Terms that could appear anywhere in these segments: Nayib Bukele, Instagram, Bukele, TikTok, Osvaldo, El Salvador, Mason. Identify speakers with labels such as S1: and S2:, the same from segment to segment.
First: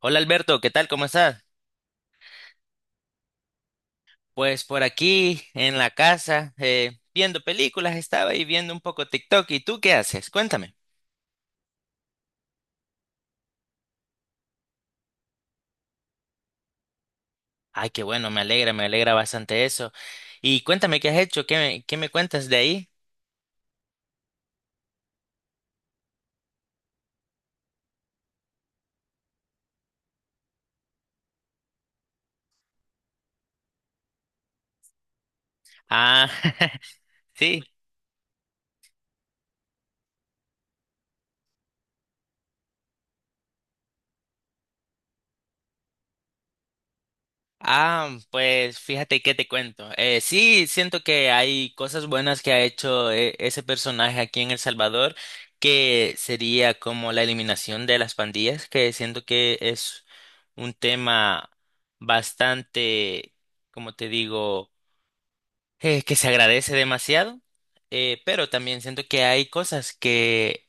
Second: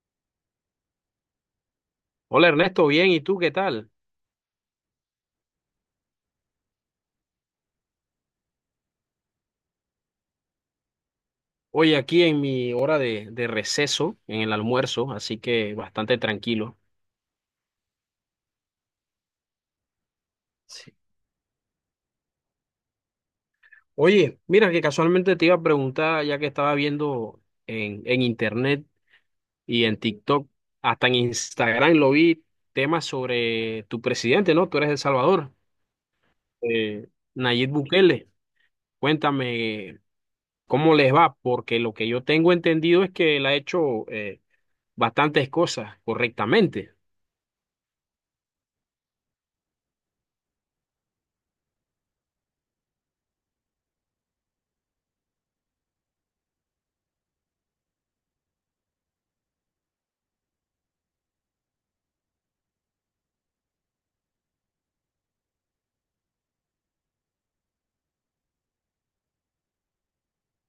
S1: Hola Alberto, ¿qué tal? ¿Cómo estás?
S2: Hola Ernesto, bien, ¿y tú qué tal?
S1: Pues por aquí en la casa, viendo películas, estaba y viendo un poco TikTok. ¿Y tú qué haces? Cuéntame.
S2: Hoy aquí en mi hora de receso, en el almuerzo, así que bastante tranquilo.
S1: Ay, qué bueno, me alegra bastante eso. Y
S2: Sí.
S1: cuéntame qué has hecho, qué me cuentas de ahí.
S2: Oye, mira que casualmente te iba a preguntar, ya que estaba viendo en internet y en TikTok, hasta en Instagram lo vi, temas sobre tu presidente, ¿no? Tú eres de El Salvador,
S1: Ah,
S2: eh,
S1: sí.
S2: Nayib Bukele. Cuéntame cómo les va, porque lo que yo tengo entendido es que él ha hecho bastantes cosas correctamente.
S1: Ah, pues fíjate que te cuento. Sí, siento que hay cosas buenas que ha hecho ese personaje aquí en El Salvador, que sería como la eliminación de las pandillas, que siento que es un tema bastante, como te digo, que se agradece demasiado. Pero también siento que hay cosas que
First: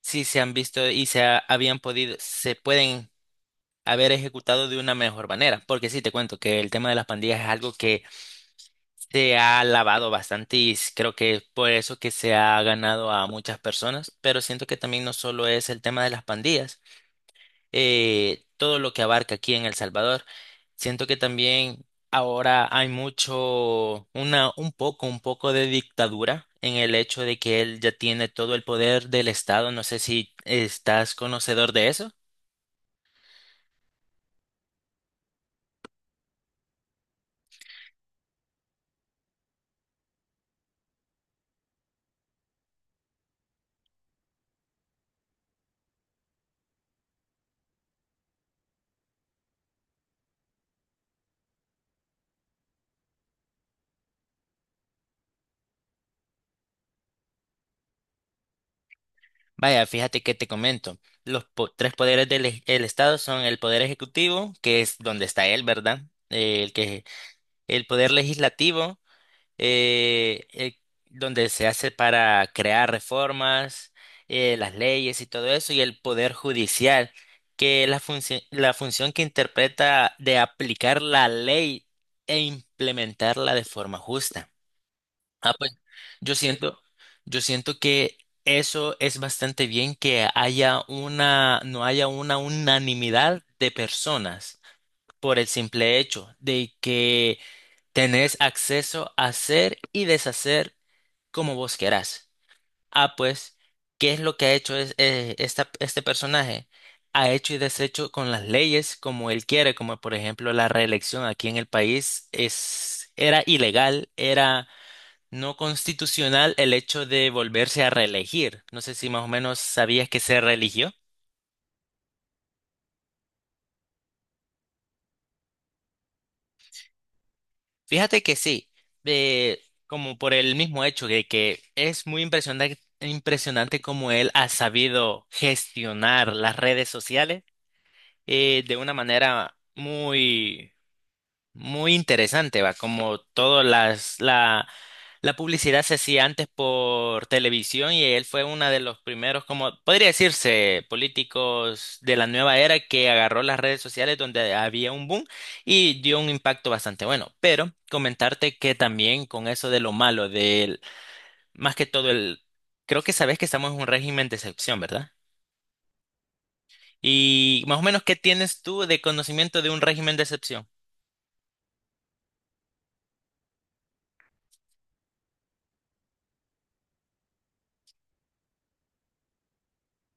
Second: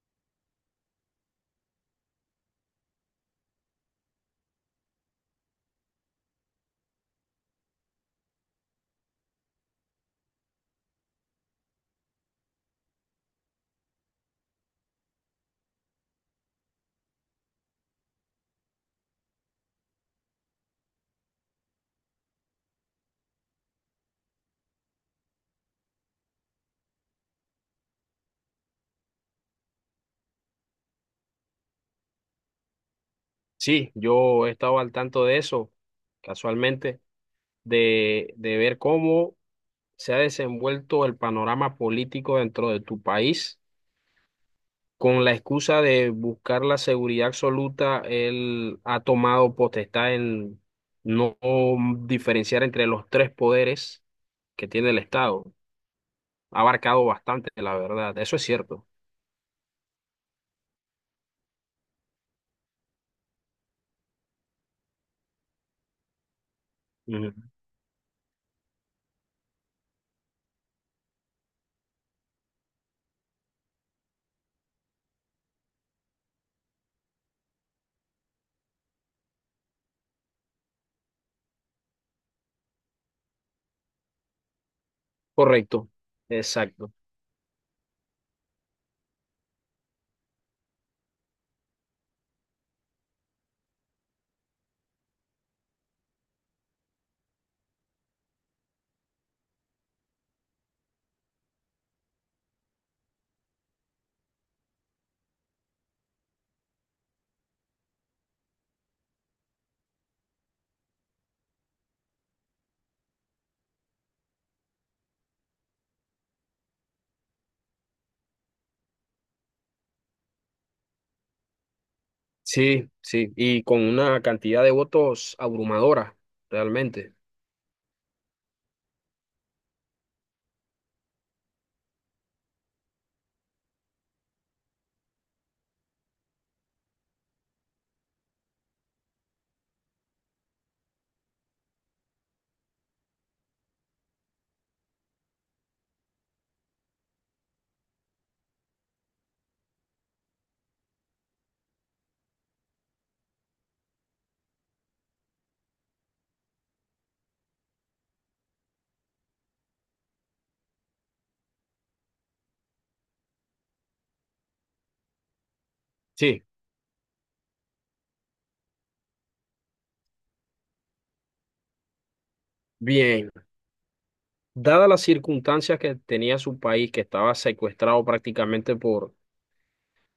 S1: sí se han visto y habían podido, se pueden haber ejecutado de una mejor manera. Porque sí, te cuento que el tema de las pandillas es algo que se ha lavado bastante y creo que es por eso que se ha ganado a muchas personas. Pero siento que también no solo es el tema de las pandillas, todo lo que abarca aquí en El Salvador. Siento que también ahora hay mucho, un poco de dictadura en el hecho de que él ya tiene todo el poder del Estado. No sé si estás conocedor de eso.
S2: Sí, yo he estado al tanto de eso, casualmente, de ver cómo se ha desenvuelto el panorama político dentro de tu país. Con la excusa de buscar la seguridad absoluta, él ha tomado potestad en no diferenciar entre los tres poderes que tiene el Estado. Ha abarcado bastante, la verdad, eso es cierto.
S1: Vaya, fíjate que te comento. Tres poderes del el Estado son el poder ejecutivo, que es donde está él, ¿verdad? Eh, el que
S2: Ujú.
S1: el poder legislativo, eh, eh, donde se hace para crear reformas, las leyes y todo eso, y el poder judicial, que es la función que interpreta de aplicar la ley e implementarla de forma justa. Ah, pues
S2: Correcto,
S1: yo siento,
S2: exacto.
S1: yo siento que eso es bastante bien que haya no haya una unanimidad de personas por el simple hecho de que tenés acceso a hacer y deshacer como vos querás. Ah, pues, ¿qué es lo que este personaje? Ha hecho y deshecho con las leyes como él quiere, como por ejemplo la reelección aquí en el país era ilegal, era no constitucional el hecho de volverse a reelegir. No sé si más o menos sabías que se reeligió.
S2: Sí, sí, y con una cantidad de votos abrumadora, realmente.
S1: Fíjate que sí, eh, como por el mismo hecho de que es impresionante cómo él ha sabido gestionar las redes sociales de una manera muy interesante, va, como la publicidad se hacía antes por televisión y él fue uno de los primeros, como podría decirse, políticos de la nueva era que agarró las redes sociales donde había un boom y dio un impacto bastante bueno. Pero comentarte que también con eso de lo malo, más que todo creo que sabes que estamos en un régimen de excepción, ¿verdad?
S2: Sí,
S1: Y más o menos, ¿qué tienes tú de conocimiento de un régimen de excepción?
S2: bien. Dadas las circunstancias que tenía su país, que estaba secuestrado prácticamente por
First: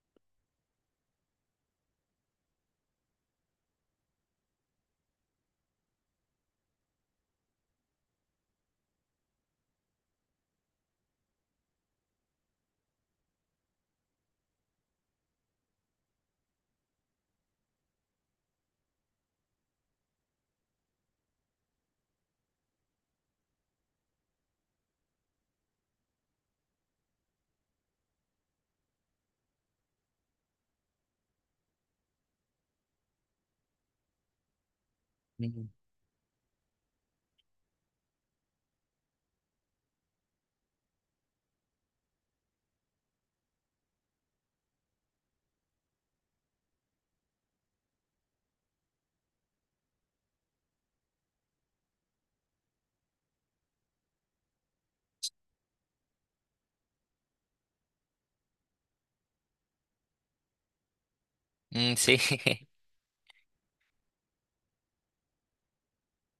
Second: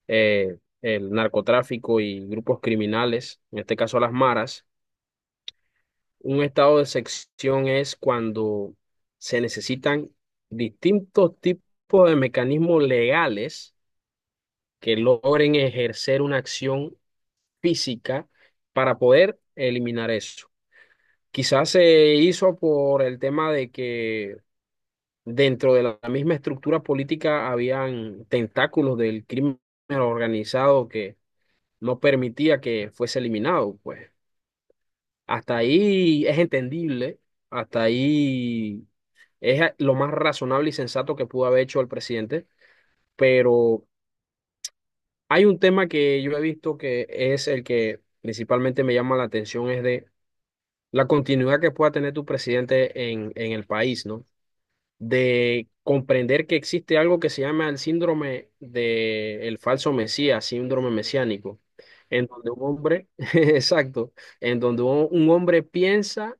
S2: el narcotráfico y grupos criminales, en este caso las maras, un estado de sección es cuando se necesitan distintos tipos de mecanismos legales que logren ejercer una acción física para poder eliminar eso. Quizás se hizo por el tema de que dentro de la misma estructura política habían tentáculos del crimen organizado que no permitía que fuese eliminado, pues. Hasta
S1: Mm,
S2: ahí es entendible, hasta ahí es lo más razonable y sensato que pudo haber hecho el presidente, pero hay un tema que yo he visto que es el que principalmente me llama la atención, es de la continuidad que pueda tener tu presidente en el país, ¿no? De comprender que existe algo que se llama el síndrome de el falso mesías, síndrome mesiánico,
S1: mm, sí.
S2: en donde un hombre, exacto, en donde un hombre piensa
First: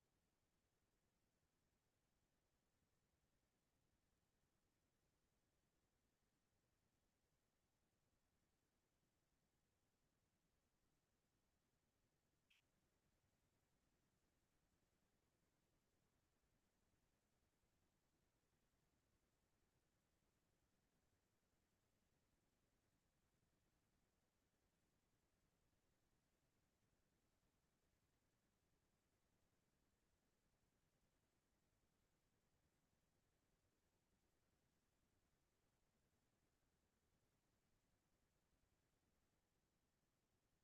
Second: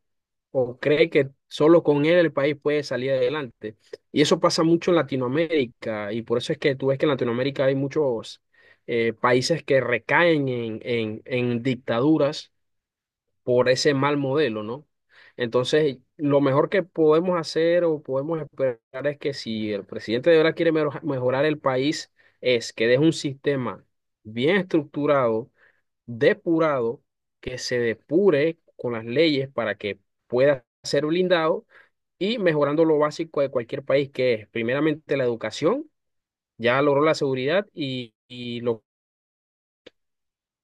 S2: o cree que solo con él el país puede salir adelante. Y eso pasa mucho en Latinoamérica, y por eso es que tú ves que en Latinoamérica hay muchos países que recaen en dictaduras por ese mal modelo, ¿no? Entonces, lo mejor que podemos hacer o podemos esperar es que si el presidente de verdad quiere mejorar el país, es que deje un sistema bien estructurado, depurado, que se depure con las leyes para que pueda ser blindado, y mejorando lo básico de cualquier país, que es primeramente la educación, ya logró la seguridad y lo...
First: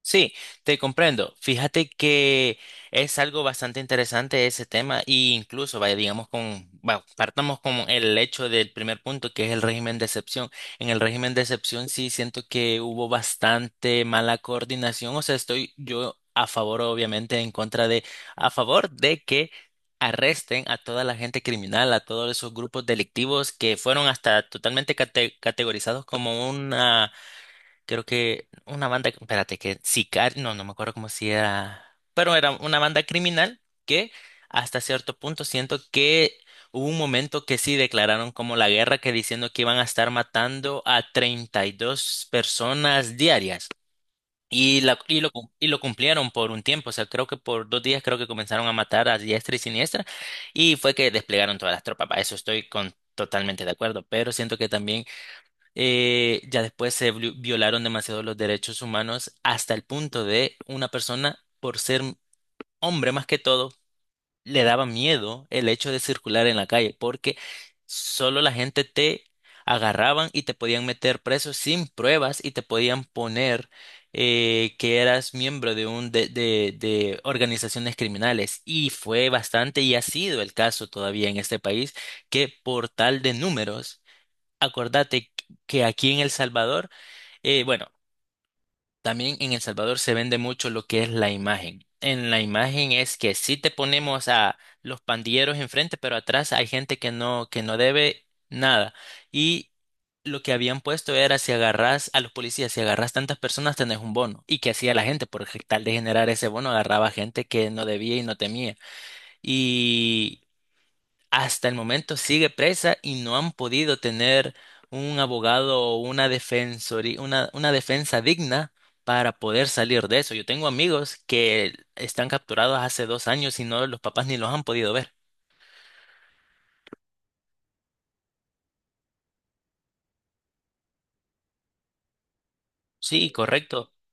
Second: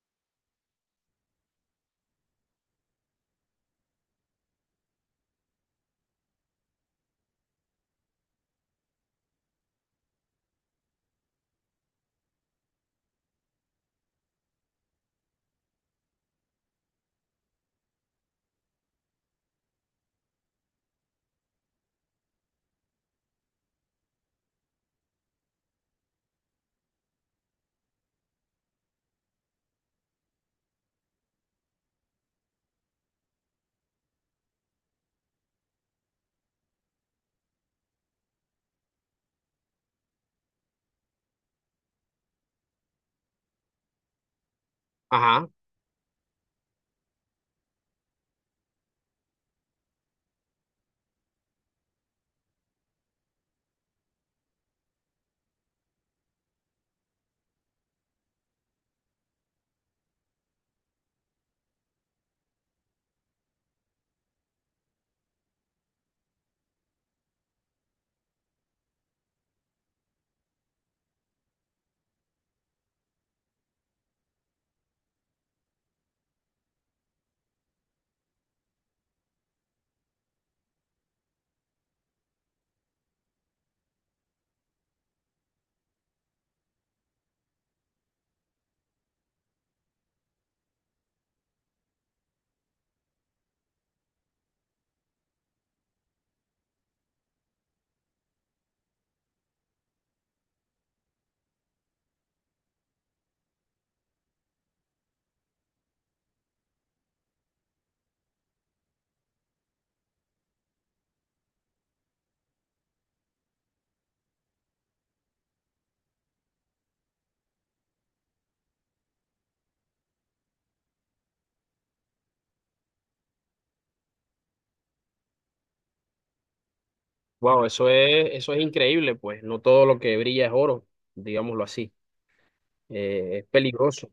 S1: Sí, te comprendo. Fíjate que es algo bastante interesante ese tema e incluso, vaya, digamos, con, bueno, partamos con el hecho del primer punto, que es el régimen de excepción. En el régimen de excepción sí siento que hubo bastante mala coordinación, o sea, estoy yo a favor, obviamente, a favor de que arresten a toda la gente criminal, a todos esos grupos delictivos que fueron hasta totalmente categorizados como una... Creo que una banda, espérate, que Sicario, no me acuerdo cómo si era, pero era una banda criminal que hasta cierto punto siento que hubo un momento que sí declararon como la guerra, que diciendo que iban a estar matando a 32 personas diarias.
S2: Ajá.
S1: Y lo cumplieron por un tiempo, o sea, creo que por 2 días creo que comenzaron a matar a diestra y siniestra y fue que desplegaron todas las tropas, para eso estoy totalmente de acuerdo, pero siento que también ya después se violaron demasiado los derechos humanos hasta el punto de una persona, por ser hombre más que todo, le daba miedo el hecho de circular en la calle porque solo la gente te agarraban y te podían meter preso sin pruebas y te podían poner que eras miembro de de organizaciones criminales y fue bastante y ha sido el caso todavía en este país que por tal de números. Acordate que aquí en El Salvador, eh, bueno, también en El Salvador se vende mucho lo que es la imagen. En la imagen es que sí te ponemos a los pandilleros enfrente, pero atrás hay gente que no debe nada. Y lo que habían puesto era si agarras a los policías, si agarras tantas personas, tenés un bono. ¿Y que hacía la gente? Por tal de generar ese bono, agarraba gente que no debía y no temía, hasta el momento sigue presa y no han podido tener un abogado o una defensoría, una defensa digna para poder salir de eso. Yo tengo amigos que están capturados hace 2 años y no los papás ni los han podido ver.
S2: Wow, eso es increíble, pues. No todo lo que brilla es oro, digámoslo así.
S1: Sí,
S2: Es
S1: correcto.
S2: peligroso.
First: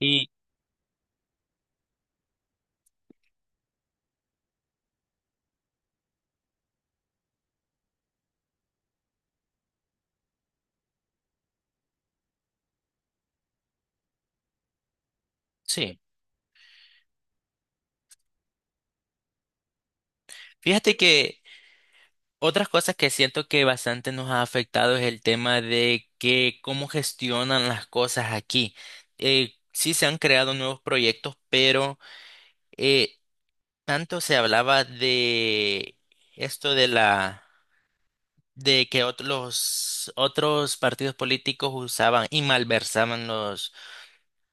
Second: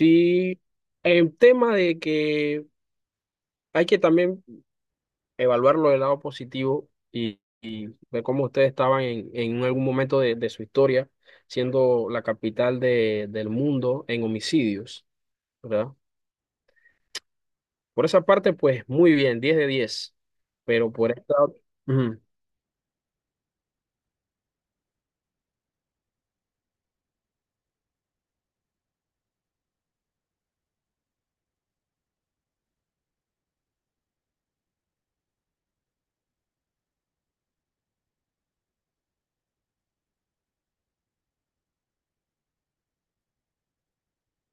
S1: Y
S2: el tema de que hay que también evaluarlo del lado positivo y ver cómo ustedes estaban en algún momento de su historia, siendo la capital del mundo en homicidios, ¿verdad?
S1: sí,
S2: Por esa parte, pues muy bien, 10 de 10. Pero
S1: fíjate
S2: por esta,
S1: que
S2: ujú,
S1: otras cosas que siento que bastante nos ha afectado es el tema de que cómo gestionan las cosas aquí. Sí se han creado nuevos proyectos, pero... eh, tanto se hablaba de esto de que otros partidos políticos usaban y malversaban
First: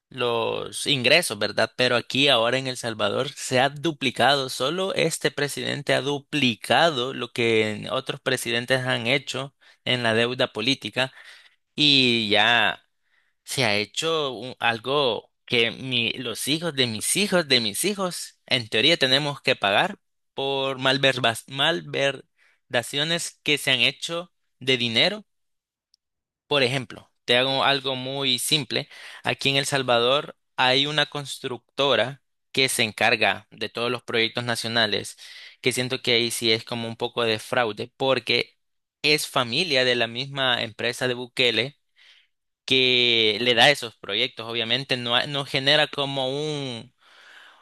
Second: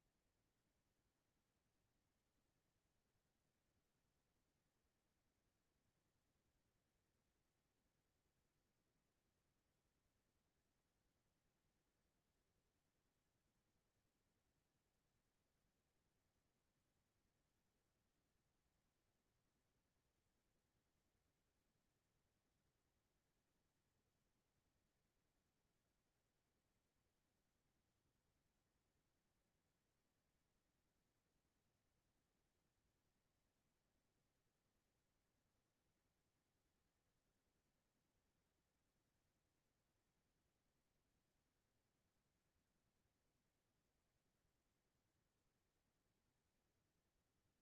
S1: los ingresos, ¿verdad? Pero aquí ahora en El Salvador se ha duplicado, solo este presidente ha duplicado lo que otros presidentes han hecho en la deuda política, y ya se ha hecho algo que los hijos de mis hijos de mis hijos, en teoría tenemos que pagar por malverdaciones que se han hecho de dinero. Por ejemplo, te hago algo muy simple. Aquí en El Salvador hay una constructora que se encarga de todos los proyectos nacionales, que siento que ahí sí es como un poco de fraude, porque es familia de la misma empresa de Bukele que le da esos proyectos. Obviamente no genera como un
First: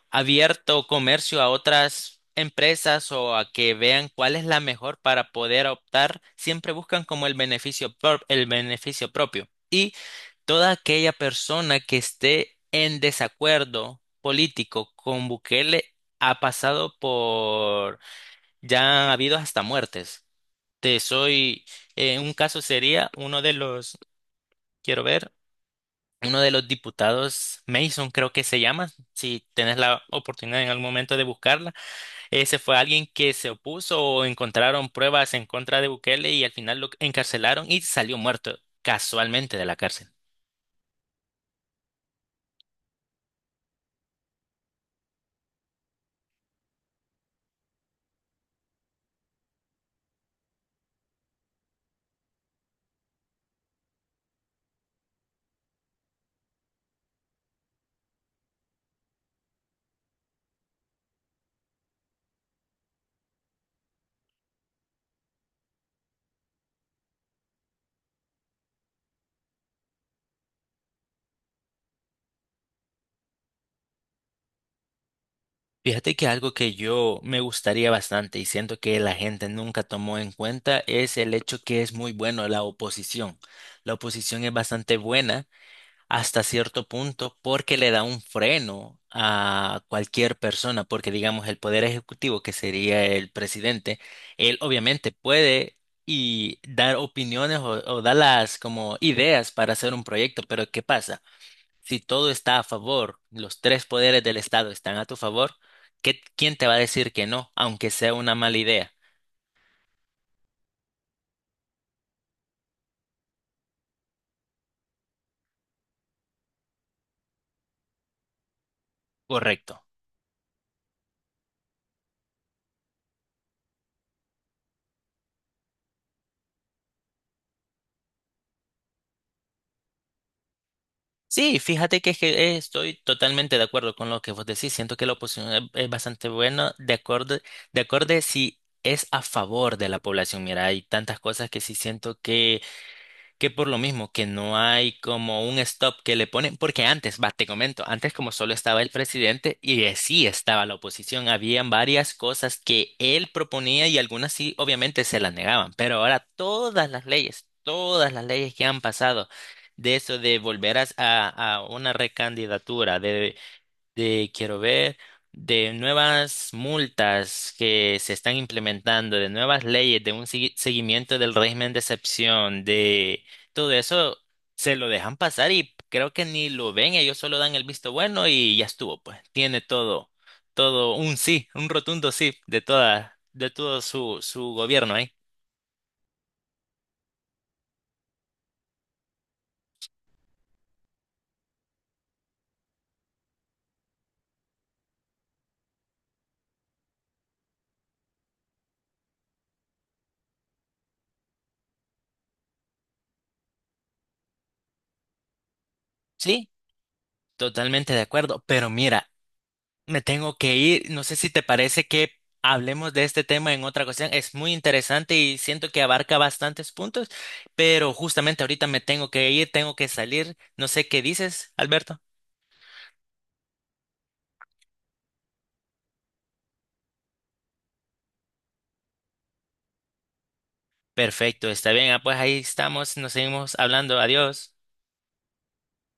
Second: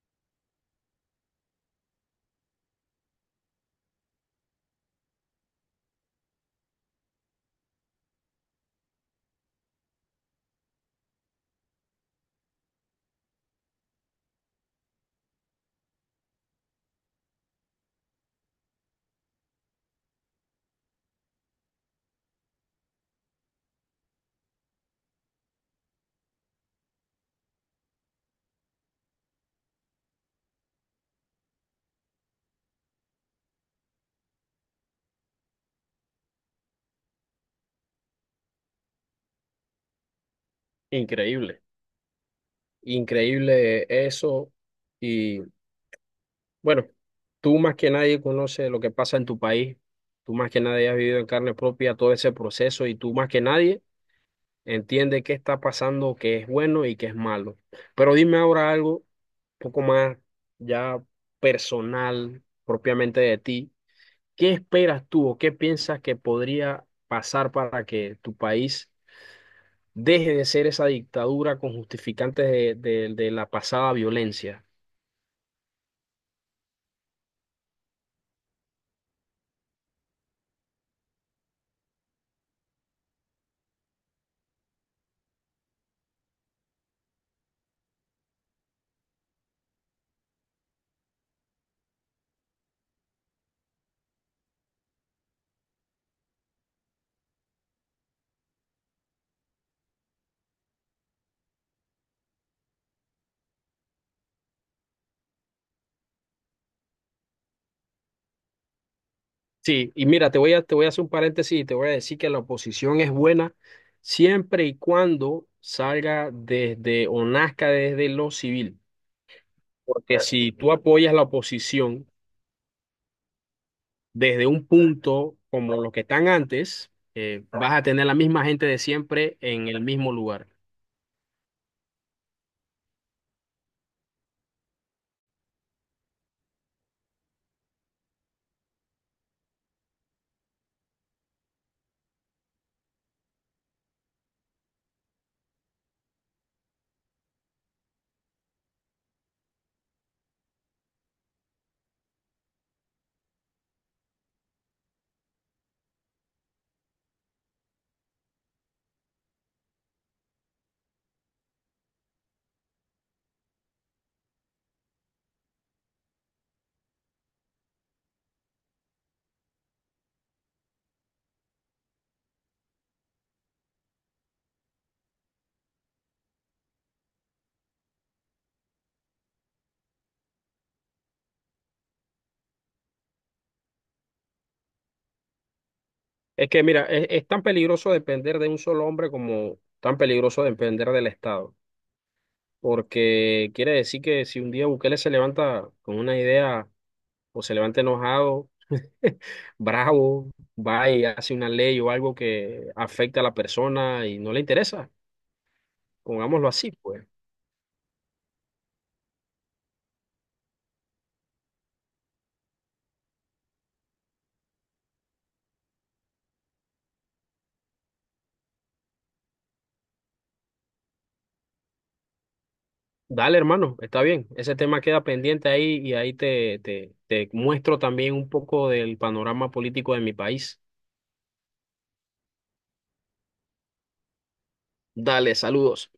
S1: abierto comercio a otras empresas o a que vean cuál es la mejor para poder optar. Siempre buscan como el beneficio, el beneficio propio. Y toda aquella persona que esté en desacuerdo político con Bukele ha pasado por, ya ha habido hasta muertes. Te soy, un caso sería quiero ver, uno de los diputados, Mason creo que se llama, si tenés la oportunidad en algún momento de buscarla, ese fue alguien que se opuso o encontraron pruebas en contra de Bukele y al final lo encarcelaron y salió muerto casualmente de la cárcel.
S2: increíble, increíble eso. Bueno, tú más que nadie conoces lo que pasa en tu país, tú más que nadie has vivido en carne propia todo ese proceso y tú más que nadie entiende qué está pasando, qué es bueno y qué es malo. Pero dime ahora algo un poco más ya personal, propiamente de ti. ¿Qué esperas tú o qué piensas que podría pasar para que tu país deje de ser esa dictadura con justificantes de la pasada violencia?
S1: Fíjate que algo que yo me gustaría bastante y siento que la gente nunca tomó en cuenta es el hecho que es muy bueno la oposición. La oposición es bastante buena hasta cierto punto porque le da un freno a cualquier persona, porque digamos el poder ejecutivo, que sería el presidente, él obviamente puede y dar opiniones o dar las como ideas para hacer un proyecto, pero ¿qué pasa? Si todo está a favor, los tres poderes del Estado están a tu favor, ¿quién te va a decir que no, aunque sea una mala idea?
S2: Sí, y mira, te voy a hacer un paréntesis y te voy a decir que la oposición es buena siempre y cuando salga desde o nazca desde lo civil.
S1: Correcto.
S2: Porque si tú apoyas la oposición desde un punto como los que están antes, vas a tener la misma gente de siempre en el mismo lugar.
S1: Sí, fíjate que, estoy totalmente de acuerdo con lo que vos decís. Siento que es bastante buena, de acuerdo si es a favor de la población. Mira, hay tantas cosas que sí siento que por lo mismo que no hay como un stop que le ponen, porque antes, va, te comento, antes como solo estaba el presidente y sí estaba la oposición, habían varias cosas que él proponía y algunas sí, obviamente se las negaban, pero ahora todas las leyes que han pasado de eso de volver a una recandidatura, de quiero ver, de nuevas multas que se están implementando, de nuevas leyes, de un seguimiento del régimen de excepción, de todo eso, se lo dejan pasar y creo que ni lo ven, ellos solo dan el visto bueno y ya estuvo, pues tiene todo un sí, un rotundo sí de de todo su gobierno ahí.
S2: Es que mira, es tan peligroso depender de un solo hombre como tan peligroso depender del Estado. Porque quiere decir que si un día Bukele se levanta con una idea o se levanta enojado, bravo, va y hace una ley o algo que afecta a la persona y no le interesa. Pongámoslo
S1: Sí,
S2: así, pues.
S1: totalmente de acuerdo, pero mira, me tengo que ir. No sé si te parece que hablemos de este tema en otra ocasión. Es muy interesante y siento que abarca bastantes puntos, pero justamente ahorita me tengo que ir, tengo que salir. No sé qué dices, Alberto.
S2: Dale, hermano, está bien. Ese tema queda pendiente ahí y ahí te muestro también un poco del panorama político de mi país.
S1: Perfecto, está bien. Ah, pues ahí estamos, nos seguimos hablando. Adiós.
S2: Dale, saludos.